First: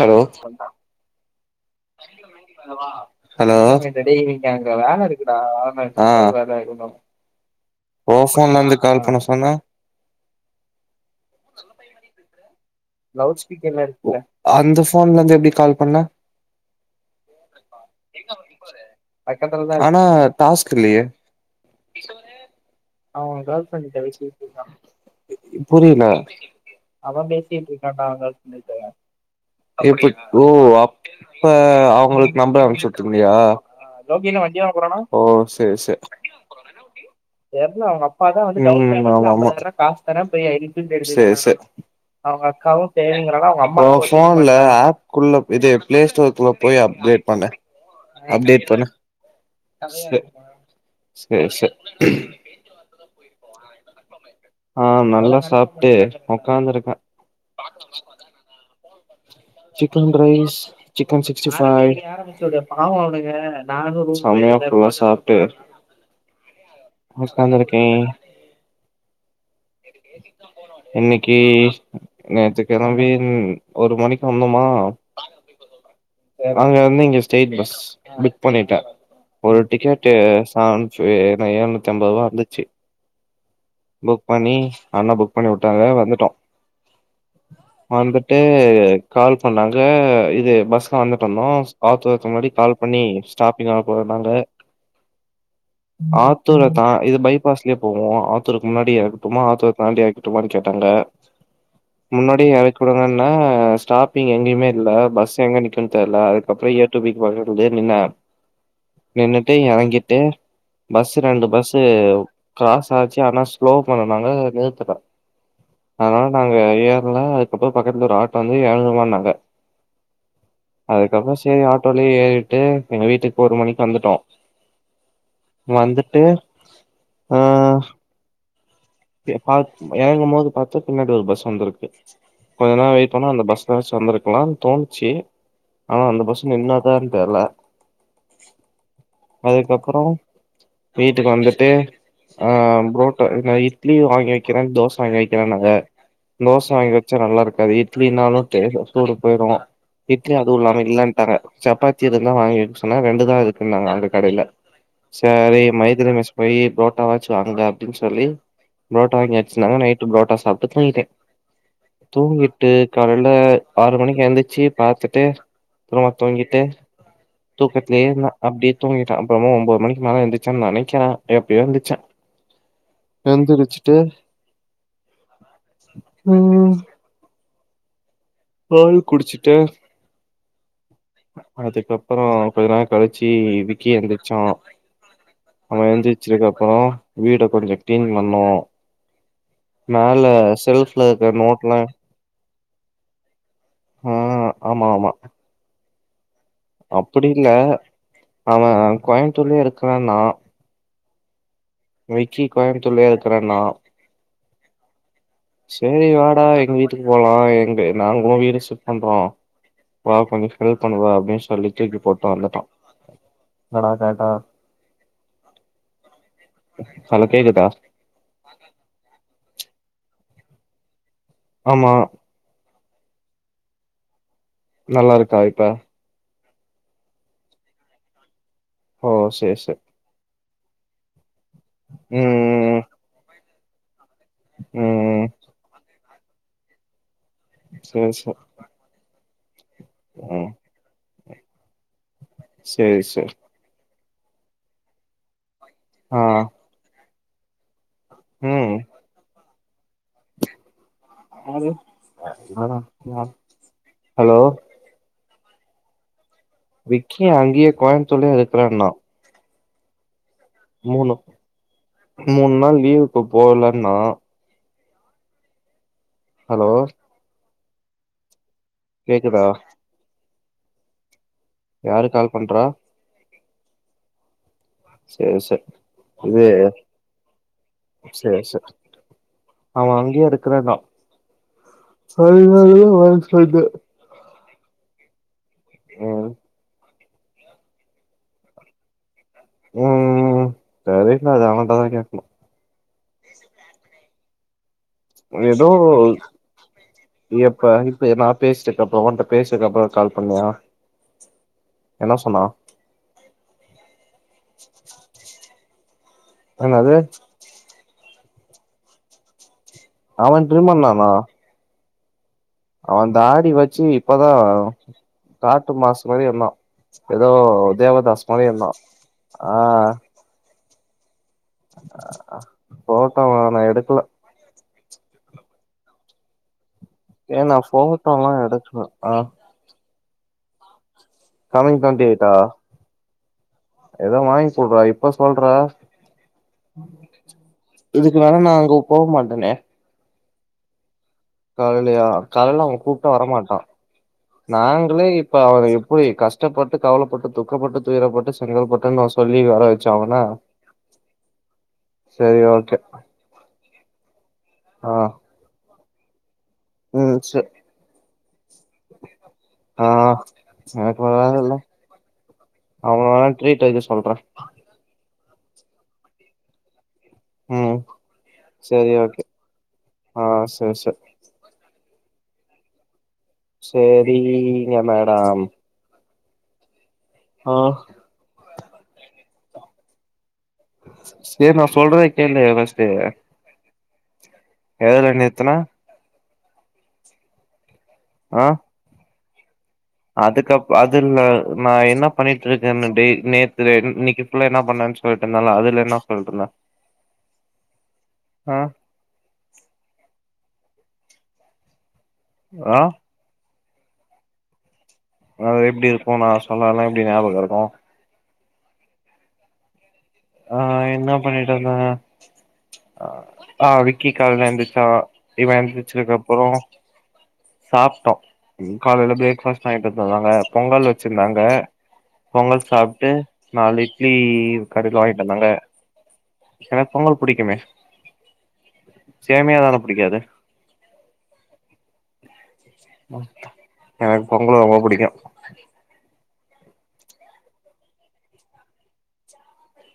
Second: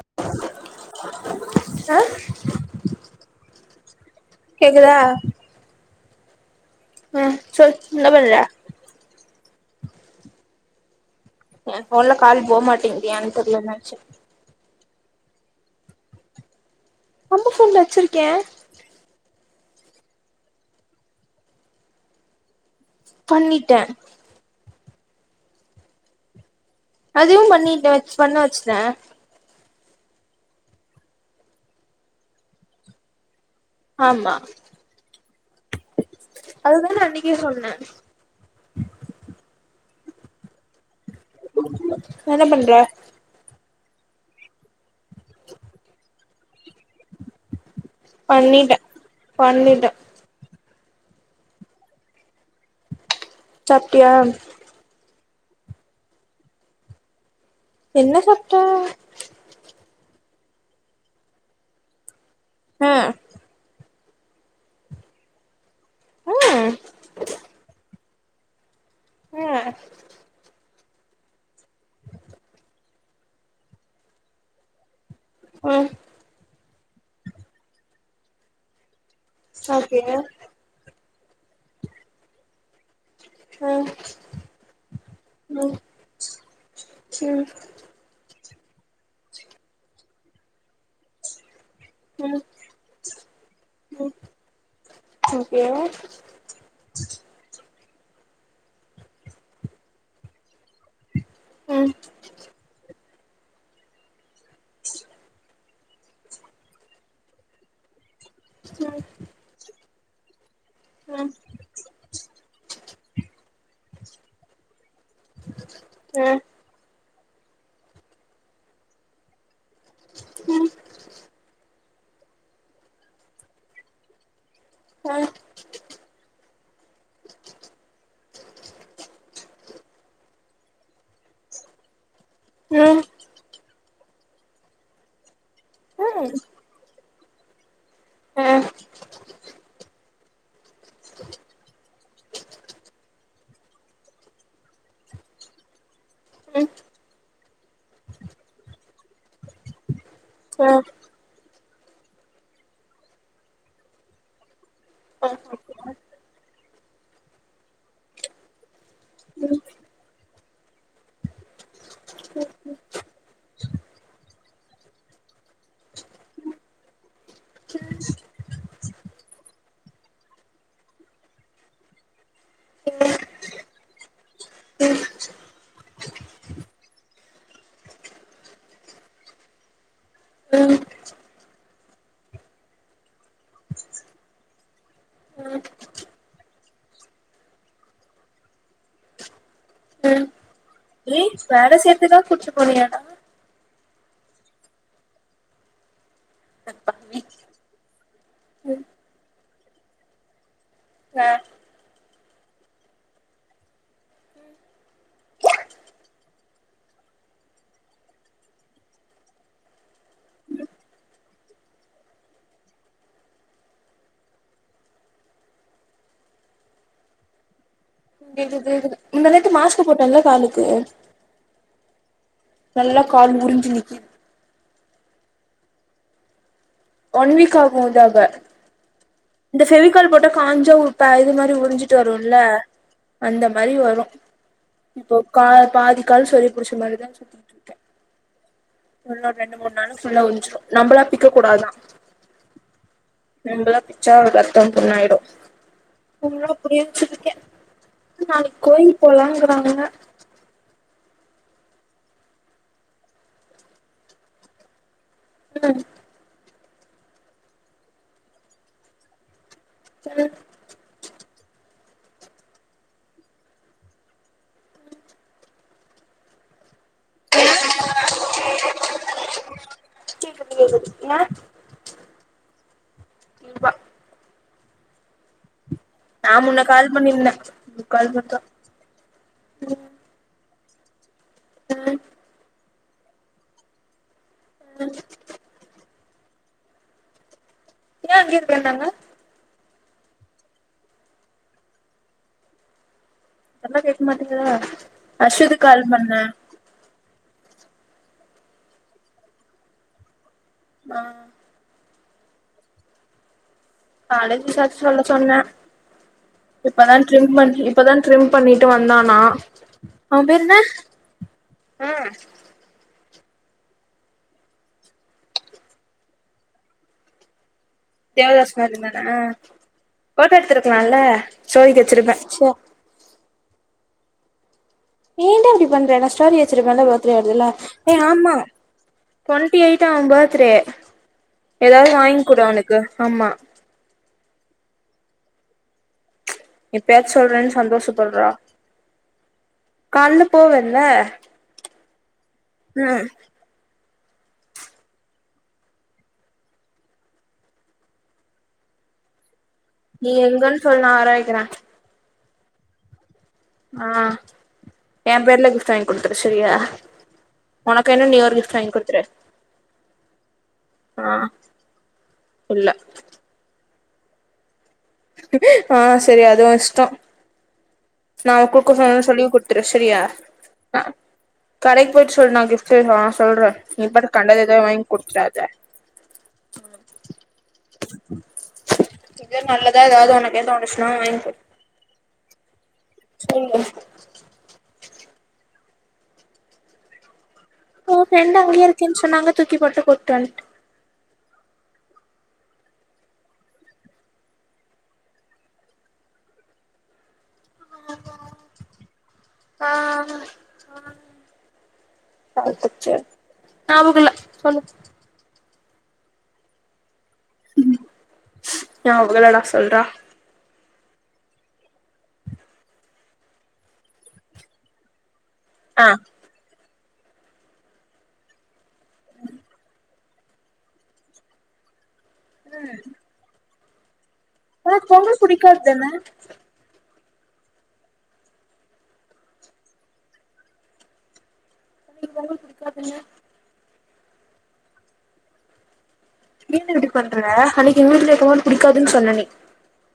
hello ஆ hello செரி இன்னிக்கி அங்க கேக்குதா வேல இருக்குடா ம் சொல் என்ன [unintelligible] ஓ பண்ற ஃபோன்ல இருந்து கால் பண்ண சொன்ன ஏ ஃபோன்ல கால் போ மாட்டேங் லவுட் ஸ்பீக்கர்ல இருக்குங்க அந்த ஃபோன்ல இருந்து எப்டி கால் பண்ண நம்ப ஃபோன்ல வச்சிருக்கே ஆனா டாஸ்க் இல்லயே அவங்க கால் பண்ணிட்டே பண்ணிட்ட விசக்கா புரியல அவ அதுவு பேசிட்டு பண்ணிட்ட அவ இருக்கான்டா கால் பண்ணிட்டு எப்ப ஓ அப்ப அவங்களுக்கு நம்பர் அனுப்சுட்டு இருந்தியா ஆமா ஓ செரி செரி அதுதா நா அன்னைக்கே சொன்னே அப்பா தா வந்து காசு தர போய் சேர் சேரி என்ன பண்ற ஓ போன்ல ஆப் குள்ள இது பிளே ஸ்டோருக்குள்ள போய் அப்டேட் பண்ணு பண்ணிட்ட பண்ணிட்ட சர் சேர் சேரி சாப்ட்டியா ஆ நல்லா சாப்ட்டு ஒக்காந்துருக்க என்ன சாப்ட chicken rice chicken sixty five பாவ ஆ அவனுங்க நானு ரூ செம்மையா ஃபுல்லா சாப்ட்டு ம் ஸ்காந்து இருக்கே அ இன்னைக்கி நேத்துக்கு நவீன் ஒரு மணிக்கு வந்தோமா ம் அங்கேர்ந்து இங்க ஸ்டெய்ட் பஸ் புக் பண்ணிட்ட ஒரு ஓகே டிக்கெட்டு அ அனுச்சி என் எழுநூத்தி அம்பது ரூவா வந்துச்சு ம் புக் பண்ணி அண்ண புக் பண்ணி ம் வுட்டாங்க வந்துட்டோ ம் வந்துட்டு கால் பண்ணாங்க இது பஸ்ல வந்துட்டு இருந்தோ ஆத்துக்கு வரதுக்கு ம் முன்னாடி கால் பண்ணி ஸ்டாப்பிங் ஆகப் போறோ ம் நாங்க ஓகே ஆத் ஆத்தூர் தா இது பைபாஸ்லே போகு ஆத்தூருக்கு முன்னாடி ஆ இறக்கட்டுமா ஆத்தூர் தன்னாடி இறக்கி விட்டுமான்னு கேட்டாங்க ம் ம் முன்னாடியே இறக்கி விடுங்கன்னா ஸ்டாப்பிங் எங்கேயுமே இல்ல பஸ் எங்க நிக் இருக்கன்னு தெரில அதுக்கப்புறோ இயர் டூ பி பக்கத்துல போய் நின்னே நின்னிட்டு இறங்கிட்டு பஸ்சு ம் ரெண்டு பஸ்சு கிராஸ் ஆச்சு ஆனா ஸ்லோ பண்ணுனாங்க நிறுத்தல அதனால அ நாங்க ஏற்ல அதுக்கப்புறோ பக்கத்துல ஒரு ஆட்டோ வந்து ஏழ்நூறு ரூபான்னாங்க ம் அதுக்கப்புறோ செரி ஆட்டோலயே ஏறிட்டு எங்க வீட்டுக்கு ஒரு மணிக்கு வந்துட்டோ ஆ வந்துட்டு ஆ பி பாத் இறங்கும் போது பாத்தா பின்னாடி ஒரு பஸ் வந்திருக்கு கொஞ்ச நேரம் ஏய் வெயிட் பண்ணா அந்த பஸ் பஸ் வந்துருகலானு தோணுச்சு ஆனா அந்த பஸ் நின்னாதான்னு தெர்ல அதுக்கப்புறோ வீட்டுக்கு வந்துட்டு ஆ புரோட்டோ இதுமாரி இட்லி வாங்கி வைக்கிறேன் தோச வாங்கி வைக்கிறேன் நாங்க தோச வாங்கி வச்சா நல்லா இருக்காது இட்லினாலு தெரியு சூடு போயிரு இட்லி அதுவு இல்லாம இல்லன்டாங்க சப்பாத்தி இருந்தா வாங்கி வைக்க சொன்னே ரெண்டுதா இருக்குன்னாங்க அந்த கடையில செரி மைதிலி மெஸ் போய் புரோட்டா வாச்சு வாங்கு அப்டின்னு சொல்லி புரோட்டா வாங்கி வச்சிந்தாங்க நைட்டு புரோட்டா சாப்ட்டு துங்கிட்டே தூங்கிட்டு காலையில ஆறு மணிக்கு எந்திச்சு பாத்துட்டு அப்புறமா தூங்கிட்டு தூக்கத்துலே இருந்தே அப்டியே தூங்கிட்டே அப்புறோமோ ஒன்பது மணிக்கு மேல எந்துருச்சேன்னு நெனைக்கிறே எப்டியோ எந்துருச்சே எந்திருச்சுட்டு ம் பால் குடிச்சுட்டு அதுக்கப்புறோ கொஞ்ச நேரோ கழிச்சு விக்கி எந்திரிச்சோ அவ எந்திரிச்சிருக்கு அப்புறோ வீட கொஞ்சோ கிளீன் பண்ணோ மேல செல்ப்ல இருக்க நோட்லா ஏதாது குடுத்துட்டு போனியா ம் ஆமா ஆமா அடப்பாவி அப்டி இல்ல அவ கோயம்புத்தூர்லயே இருக்கறே நா ஆ விக்கி கோயம்புத்தூர்லயே இருக்கறேன்னா செரி வாடா எங்க வீட்டுக்கு போகலா எங்க நாங்களு வீடு ஷிஃப்ட் பண்றோ வா கொஞ்சோ ஹெல் பண்ணுவா அப்டின்னு சொல்லி தூக்கி போட்டு வந்துட்டோ இல்லனா கேட்டா ஹலோ கேக்குதா கேக்குது கேக்குது முந்தாநேத்து மாஸ்க் போட்டேன்ல காலுக்கு ஆமா நல்லா கால் முரிஞ்சு நிக்கிது நல்லா இருக்கா இப்ப ஒன் வீக் ஆகு இதாக ஓ சேரி இந்த சேரி ஃபெவிகால் போட்ட காஞ்சோ உப்ப இது மாரி இது உரிஞ்சிட்டு வரும்ல ம் ம் அந்த மாரி வரு ம் இப்போ கா பாதி கால் சொரி புடிச்ச மாதிரிதா சுத்திட்டு சோ சோ இன்னு ரெண்டு மூணு நாளும் ஃபுல்லா உறிஞ்சிரு நம்பளா பிக்க கூடாதா சரி சரி நம்மளா பிச்சா ஒரு ரத்தோ புண்ணாயிடு ஆ [unintelligible] இருக்கே நாளைக்கு ம் கோயில் போலாங்கிறாங்க [unintelligible] ஹலோ ம் விக்கி அங்கேயே கோயம்பத்தூர்லயே இருக்கறண்ணா ச மூணு மூணு நாள் லீவுக்கு போலன்னா ஹலோ கேக்குதா கேக்குது கேக்குது யாரு கால் பண்றா [unintelligible] சேரி சேரி நா இது முன்ன கால் பண்ணிருந்த முக்கால் மட்டு அவ அங்கேயே இருக்கறதா [unintelligible] [unintelligible] ரவுண்ட்ஸ் [unintelligible] அஹ் ம் ஏ அங்க இருக்கேன்னாங்க ம் ம் தெரில அத அவன்டதா கேட்கணு அதுல்லா கேக்மாட்டிங்களா எதோ எப்ப இப்ப நா பேசிட்ட கப்றோ ஒன்ட்ட பேசன அப்றோ கால் பண்ணியா அ என்னா சொன்னா காலேஜ் விசாரிச்சி சொல்ல சொன்ன என்னது இப்பதா ட்ரிம் பண்ணி இப்பதா ட்ரிம் பண்ணிட்டு வந்தானா அவன் அதென்ன ட்ரிம் ஆ அவ தாடி வச்சி இப்பதா காட்டு மாசு மாரி இருந்தா எதோ தேவதாஸ் மாரி இருந்தா அ ஃபோட்டோ எடுத்திருக்கலால ஸ்டோரிக்கு வச்சிருப்ப போ ஃபோட்டாவா நா எடுக்கல ஏன்டா இப்டி பண்ற நா ஸ்டோரி வச்சிருப்பல பர்த்டே ஏ வருதுல நா ஏ போட்டோல்லா ஆமா எடுக்கல ஆ டொன் டிஎய்ட்தா அவ பர்த்டே கமிங் எதாது வாங்கி குடு அவனுக்கு ஆமா எதோ வாங்கி குட்றா இப்ப சொல்ற எப்பயாச்சு சொல்றேன்னு சந்தோஷப்பட்றா இதுக்குமேல நா அங்க போ மாட்டனே கால்ல போவல்ல காலையிலயா கால்ல அவ ம் கூப்ட்டா வரமாட்டா நாங்களே இப்ப அவன எப்டி கஷ்டப்பட்டு கவலப்பட்டு துக்கப்பட்டு துயரப்பட்டு [unintelligible] நா சொல்லி வேர நீ எங்கன் சொல் நான் வரவைக்கறேன் சேரி ஓகே ஆ ஆ என் பேர்ல கிஃப்ட் வாங்கி குடுத்துரு செரியா ம் ஜ ஒனக்க என்ன நீ ஒரு கிஃப்ட் வாங் ஆ ஆ எனக்குலா இல்ல இல்ல அவா ப்ரே டைம்ல சொல்ற ஆ செரி அது ஒஸ்டோ ம் நா குடுக்க சரி சொன்னன்னனு ஓகே சொல்லி குடுத்துரு சரியா ஆ சரி சரி கடைக்கி போயிட்டு சொல்லு நா கிஃப்ட் நா சொல்ற நீ பாட்டுக்கு கண்டத எத சரிங்க வாங்கி மேடம் குடுத்துறாத ஆ எது நல்லதா எதாது ஒகேட்டா வாங்க சொ செரி நா சொல்றத கேலு ஃபஸ்ட்டு சொல்லு வளையல் வந்து எத்ன ஓ பிரெண்ட அங்கேயே இருக்கன் சொன்னாங்க தூக்கி போட்டு வன்ட்ட அதுகப் அதுல நா என்ன பண்ணிட்டு இருக்க டேய் நேத்து இன்னக்கு ஃபுள்ளா என்ன பண்ணேன்னு சொல்லிட் இருந்தல அதுல என்ன சொல்லுட்டுருந்தா ஆ ஆ ஆ வாழ்த்துக்கள் நம்புல சொல்லு அது எப்டி இருக்கோ நா சொன்னாலா எப்டி ஞாபக இருக்கோ யா அவ்லோட சொல்றா ஆ என்ன பண்ணிட்டு இருந்தாங்க ஆ விக்கி காலைல எந்திரிச்சா இவ ஆ எழுந்திருச்சிக்கு அப்பரோ சாப்ட்டோ ம் காலையில பிரேக்ஃபாஸ்ட் வாய்ட்டு தந்தாங்க பொங்கல் வச்சிருந்தாங்க பொங்கல் சாப்ட்டு நாலு இட்லி உனக்கு கடயில பொங்கல் வாயிட்டு வந்தாங்க புடிக்காது தான எனகு பொங்கல் புடிக்குமே சேமியா தான புடிக்காது பொங்கல் புடிக் எனக் பொங்கல் ரொம்ப புடிக்கு வீண்டு இப்டி பண்ற அன்னைக்கு வீட்டுல இருக்கும் போது பிடிக்காதுன் சொன்ன நீ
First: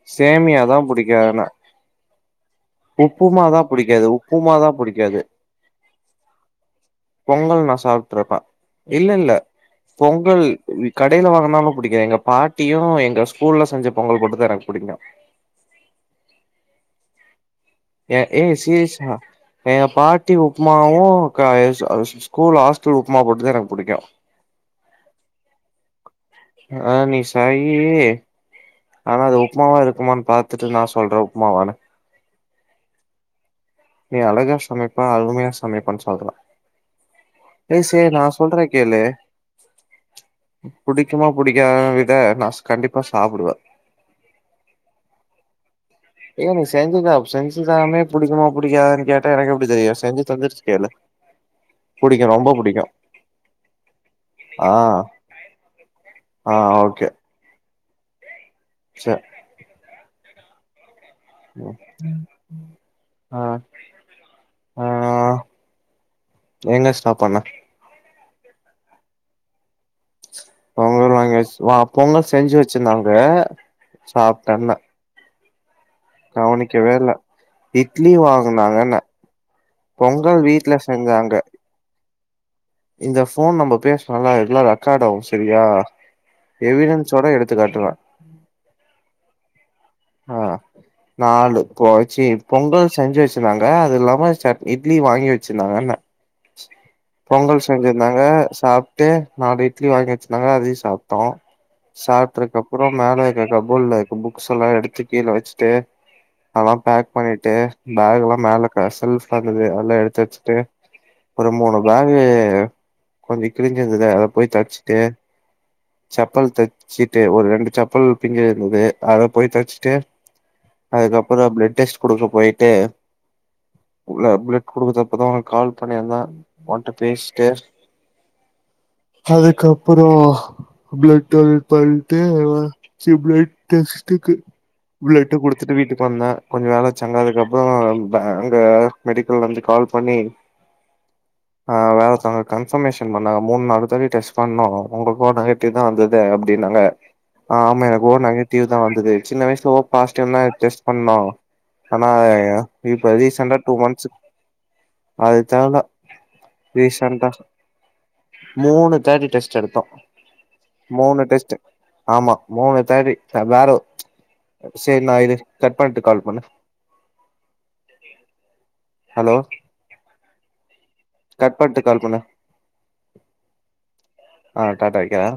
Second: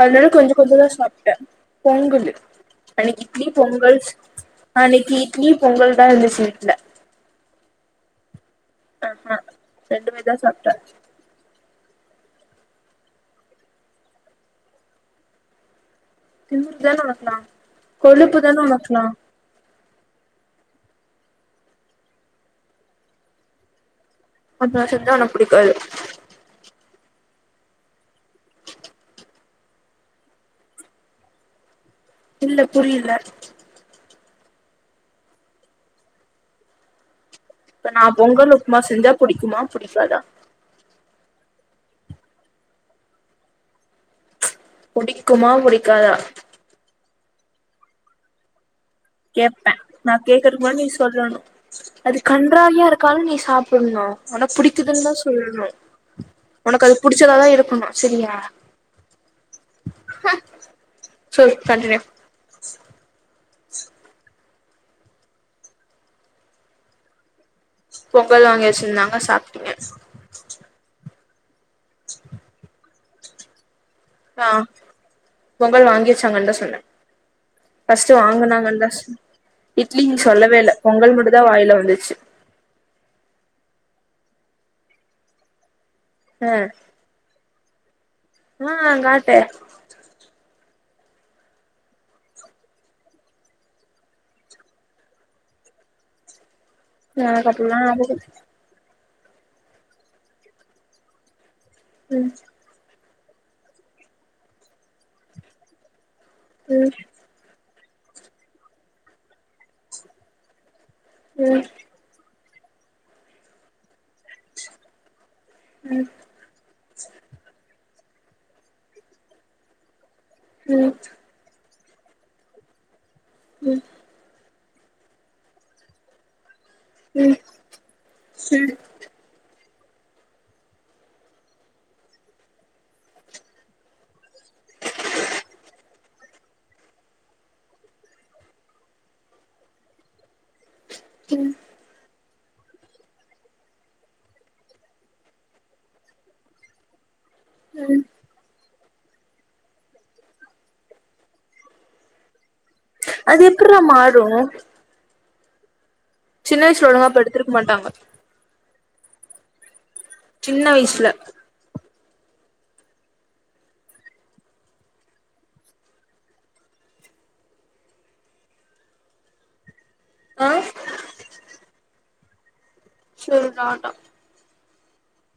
அதனால கொஞ்சோ சேமியா கொஞ்சோ தா புடிக்காது சாப்ட்ட ஆனா பொங்கலு அன்னிக்கு உப்புமா இட்லி தா பொங்கல் புடிக்காது உப்புமா தா அன்னிக்கு புடிக்காது இட்லி பொங்கல் தா இருந்துச்சு வீட்ல பொங்கல் நா சாப்ட்ருப்ப இல்ல இல்ல ஆஹா ரெண்டுமே தா பொங்கல் சாப்ட்ட கட் கடையில வாங்கனால புடிக்காது எங்க பாட்டியும் எங்க ஸ்கூல்ல செஞ்ச பொங்கல் போட்டது எனக்கு புடிக்கும் திமுறு தான ஒனக்லாம் கொழுப்பு தான ஒனக்கலாம் என்க பாட்டி உப்மாவும் க ஸ்கூல்ல ஹாஸ்டல் உப்மா போட்டுதா எனக்கு புடிக்கும் மதங்க செஞ்சா ஒனக்கு புடிக்காது ஆ நீ சய்யி ஆனா அது உப்மாவா இருக்குமானு பாத்துட்டு நா சொல்ற உப்மாவானு இல்ல புரியல நீ அழகா சமைப்ப அழுமையா சமைப்பது சொல்ற இப்ப நா பொங்கல் சொல்றே உப்மா கேளு செஞ்சா புடிக்குமா புடிக்காதா புடிக்குமா புடிக்காத விட நாஸ் கண்டிப்பா சாப்புடுவ புடிக்குமா புடிக்காதா ஏ நீ செஞ்சுதா செஞ்சுதராமே புடிக்குமா புடிக்காதான் கே கேப்ப நா கேக்கறு முனா நீ சொல்லணு அது புடிக்கு ரொம்ப கன்றாவியா புடிக்கு இருக்காலு நீ சாப்புண்ணு ஒனக் ஆ புடிக்குதுன்தா சொல்ணு ஆ ஒனக் அது புடிச்சதாதா இருக்கனு செரியா செ ஹ ம் ம் அ ஆ எங்க ஸ்டாப் பண்ண பொங்கல் வாங்கி வச்சிர்ந்தாங்க சாப்ட்டீங்க அவ்ங்க வேற வாங்கி வஸ்ருவா பொங்கல் செஞ்சு வச்சிர்ந்தாங்க ஆ பொங்கல் வாங்கி ச்சாங்கன்தா சொன்ன கவனிக்கவே இல்ல இட்லி பஸ்ட்டு வாங்குனாங்கன்ன வாங்குனாங்கன்தாஸ் இட்லீனு பொங்கல் சொல்லவே இல்ல வீட்ல பொங்கல் செஞ்சாங்க மட்டுதா வாய்ல வந்துச்சு இந்த ஃபோன் நம்போ பேஸ்ரோல அது ஃபுல்லா ரெக்காடாகு செரியா ஆ எவிடன் ஸோட எடுத்துகாட்டுவ ஆ காட்டு ஆ நாலு போ ச்சி பொங்கல் செஞ்சு வச்சிர்ந்தாங்க அது இல்லாம சட் இட்லி வாங்கி வச்சிர்ந்தாங்கன்ன எனக்கு பொங்கல் அப்புல்லா ஞாபகோ செஞ்சிர்ந்தாங்க சாப் ட்டு நாலு இட்லி வாங்கி வச்சிர்ந்தாங்க அதையு சாப்ட்டோ ம் சாப்ட்டதுக்கப் புறோ மேல இருக்ற கபோட்லா இருக்கு புக்ஸெல்லா எடுத்து கீழ வச்சுட்டு அதல்லா ம் பேக் பண்ணிட்டு பேகுலா மேல இருக்ற செல்ப் ட்ராக்லது அதல்லா எடுத்து வச்சுட்டு ஒரு ம் மூணு பேகு கொஞ்சோ கிழிஞ்சிருந்தத அத போய் தச்ட்டு ம் ம் ம் சப் பல் தச்சுட்டு ஒரு ரெண்டு சப்பல் பிஞ்சிருந்தது அத போய் தச்ட்டு அதுக்கப் புறோ பிளட் டெஸ்ட் குடுக்க போய்ட்டு ம்ம உள்ள பிளட் குடுக்குதப்பதா கால் பண்ணிர்ந்த ஒன்ட்ட ம் ம் பேஸ்ட்டே அதுக்கப்புறோ பிளட் டொல் டொல்த்து அதா சி பிளட் டெஸ்ட்டுக்கு பிளட்டு குடுத்துட்டு வீட்டுக் வந்த கொஞ்ச நாளா சென்னதுக்கப்புறோ பா அங்க மெடிக்கல்ல இர்ந்து கால் பண்ணி என்ன ஆ் வேல் அங்க கன்ஃபர்மேஷன் பண்ணாங்க மூன் நாளுதாட்டி டெஸ் பண்ணோ உங்ளுக்கூ நெகட்டிவ்தா வந்தது அப்டின்னாங்க ஆ ஆமா ம் ஓ நெகட்டிவ்தா வந்தது சின்ன வய்ஸ் ஓ பாசிட்வ்ன்தா டெஸ்ட் பண்ணோ ஆனா இப்ப அது ரீசன்ட்டா டூ எப்புட்றா மந்த்ஸு மாறு அதுதெர்ல சின்ன வயசுல ஒழுங்கா ரீசென்ட்டா படுத்திருக்க மாட்டாங்க மூனு தாட்டி டெஸ்ட் எடுத்தோ சின்ன வயசுல மூனு டெஸ்ட்டு ஆமா மூணு தாட்டி அபாரோ சேர் நா இது கட் பண்ட்டு கால் பண்ணு ஹலோ ஆ கட் பண்ட்டு கால் பண்ணு சேரி டாட்டா ஆ டாட்டா வெக்கறே